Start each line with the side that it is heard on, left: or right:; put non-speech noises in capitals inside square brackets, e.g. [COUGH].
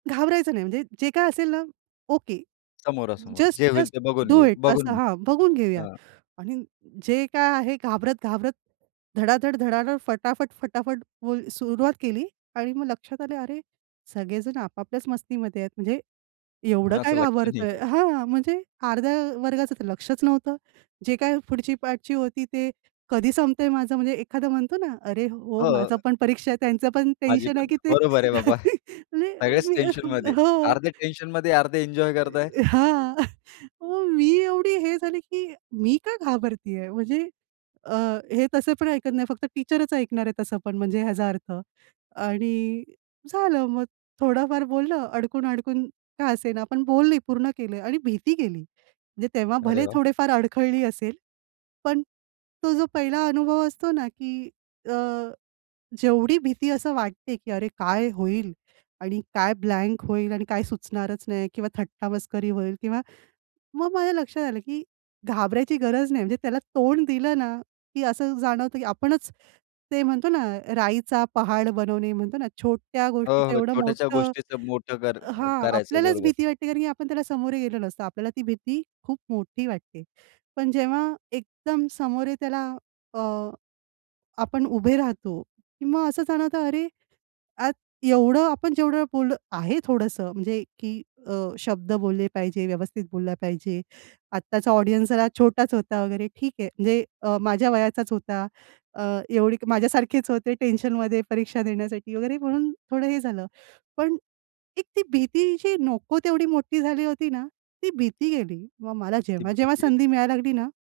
right: घाबरायचं नाही. म्हणजे जे काही असेल ना, ओके,
left: समोरासमोर.
right: जस्ट
left: जे होईल
right: जस्ट
left: ते बघून
right: डू
left: घेऊ,
right: इट.
left: बघून
right: असं
left: घेऊ.
right: हां, बघून घेऊया
left: हां.
right: आणि अ, जे काय आहे घाबरत-घाबरत धडाधड-धडाधड, फटाफट-फटाफट बोल सुरुवात केली आणि मग लक्षात आलं, "अरे, सगळेजण आपापल्याच मस्तीमध्ये आहेत. म्हणजे, एवढं काय
left: कुणाचं लक्ष नाही
right: घाबरतोय?
left: आहे.
right: हां, म्हणजे अर्ध्या वर्गाचं लक्षच नव्हतं. जे काही पुढची पाठची होती ते कधी संपतंय माझं म्हणजे एखादा म्हणतो ना, "अरे हो, माझा
left: हो.
right: पण परीक्षा आहे त्यांचं पण
left: माझी
right: टेन्शन
left: पण
right: आहे
left: आहे.
right: की ते.
left: बरोबर आहे बाबा.
right: [CHUCKLES] मी
left: सगळेच
right: मी
left: टेन्शनमध्ये.
right: हो, अ,
left: अर्धे
right: अ,
left: टेन्शनमध्ये, अर्धे एन्जॉय करत आहे.
right: इ, अ, हां, [CHUCKLES] मग मी एवढी हे झाली की "मी का घाबरतेय?" म्हणजे अ, हे तसं पण ऐकत नाही फक्त टीचरच ऐकणार आहे तसं पण म्हणजे ह्याचा अर्थ आणि झालं मग थोडाफार बोललं अडकून-अडकून का असेना पण बोलली, पूर्ण केलं आणि भीती गेली. म्हणजे तेव्हा
left: अरे
right: भले
left: वाह!
right: थोडेफार अडखळली असेल पण तो जो पहिला अनुभव असतो ना की अ, जेवढी भीती असं वाटते की अरे काय होईल? आणि काय ब्लँक होईल आणि काय सुचणारच नाही किंवा थट्टा मस्करी होईल किंवा मग माझ्या लक्षात आलं की घाबरायची गरज नाही. म्हणजे त्याला तोंड दिलंना की असं जाणवतं की आपणच ते म्हणतो ना राईचा पहाड बनवणे म्हणतो ना छोट्या
left: हो,
right: गोष्टीचं
left: हो,
right: एवढं
left: छोट्याशा
right: मोठं
left: गोष्टीचं मोठं कर
right: हां,
left: करायचं
right: आपल्यालाच
left: बरोबर.
right: भीती वाटते कारण की आपण त्याला समोरे गेलो नसतो, आपल्याला ती भीती खूप मोठी वाटते. पण जेव्हा एकदम समोरे त्याला अ, आपण उभे राहतो, की मग असं जाणवतं, अरे, आज एवढं आपण जेवढं बोललं आहे थोडंसं म्हणजे की अ, शब्द बोलले पाहिजे, व्यवस्थित बोलला पाहिजे. आत्ताचा ऑडियन्स जरा छोटाच होता वगैरे ठीक आहे. म्हणजे अ, माझ्या वयाचाच होता. अ, एवढी माझ्यासारखेच होते टेन्शनमध्ये परीक्षा देण्यासाठी वगैरे, म्हणून थोडं हे झालं. पण एक ती भीती जी नको तेवढी मोठी झाली होती ना ती भीती गेली. मग मला
left: ती
right: जेव्हा-जेव्हा
left: भीती गेली.
right: संधी मिळायला लागली ना.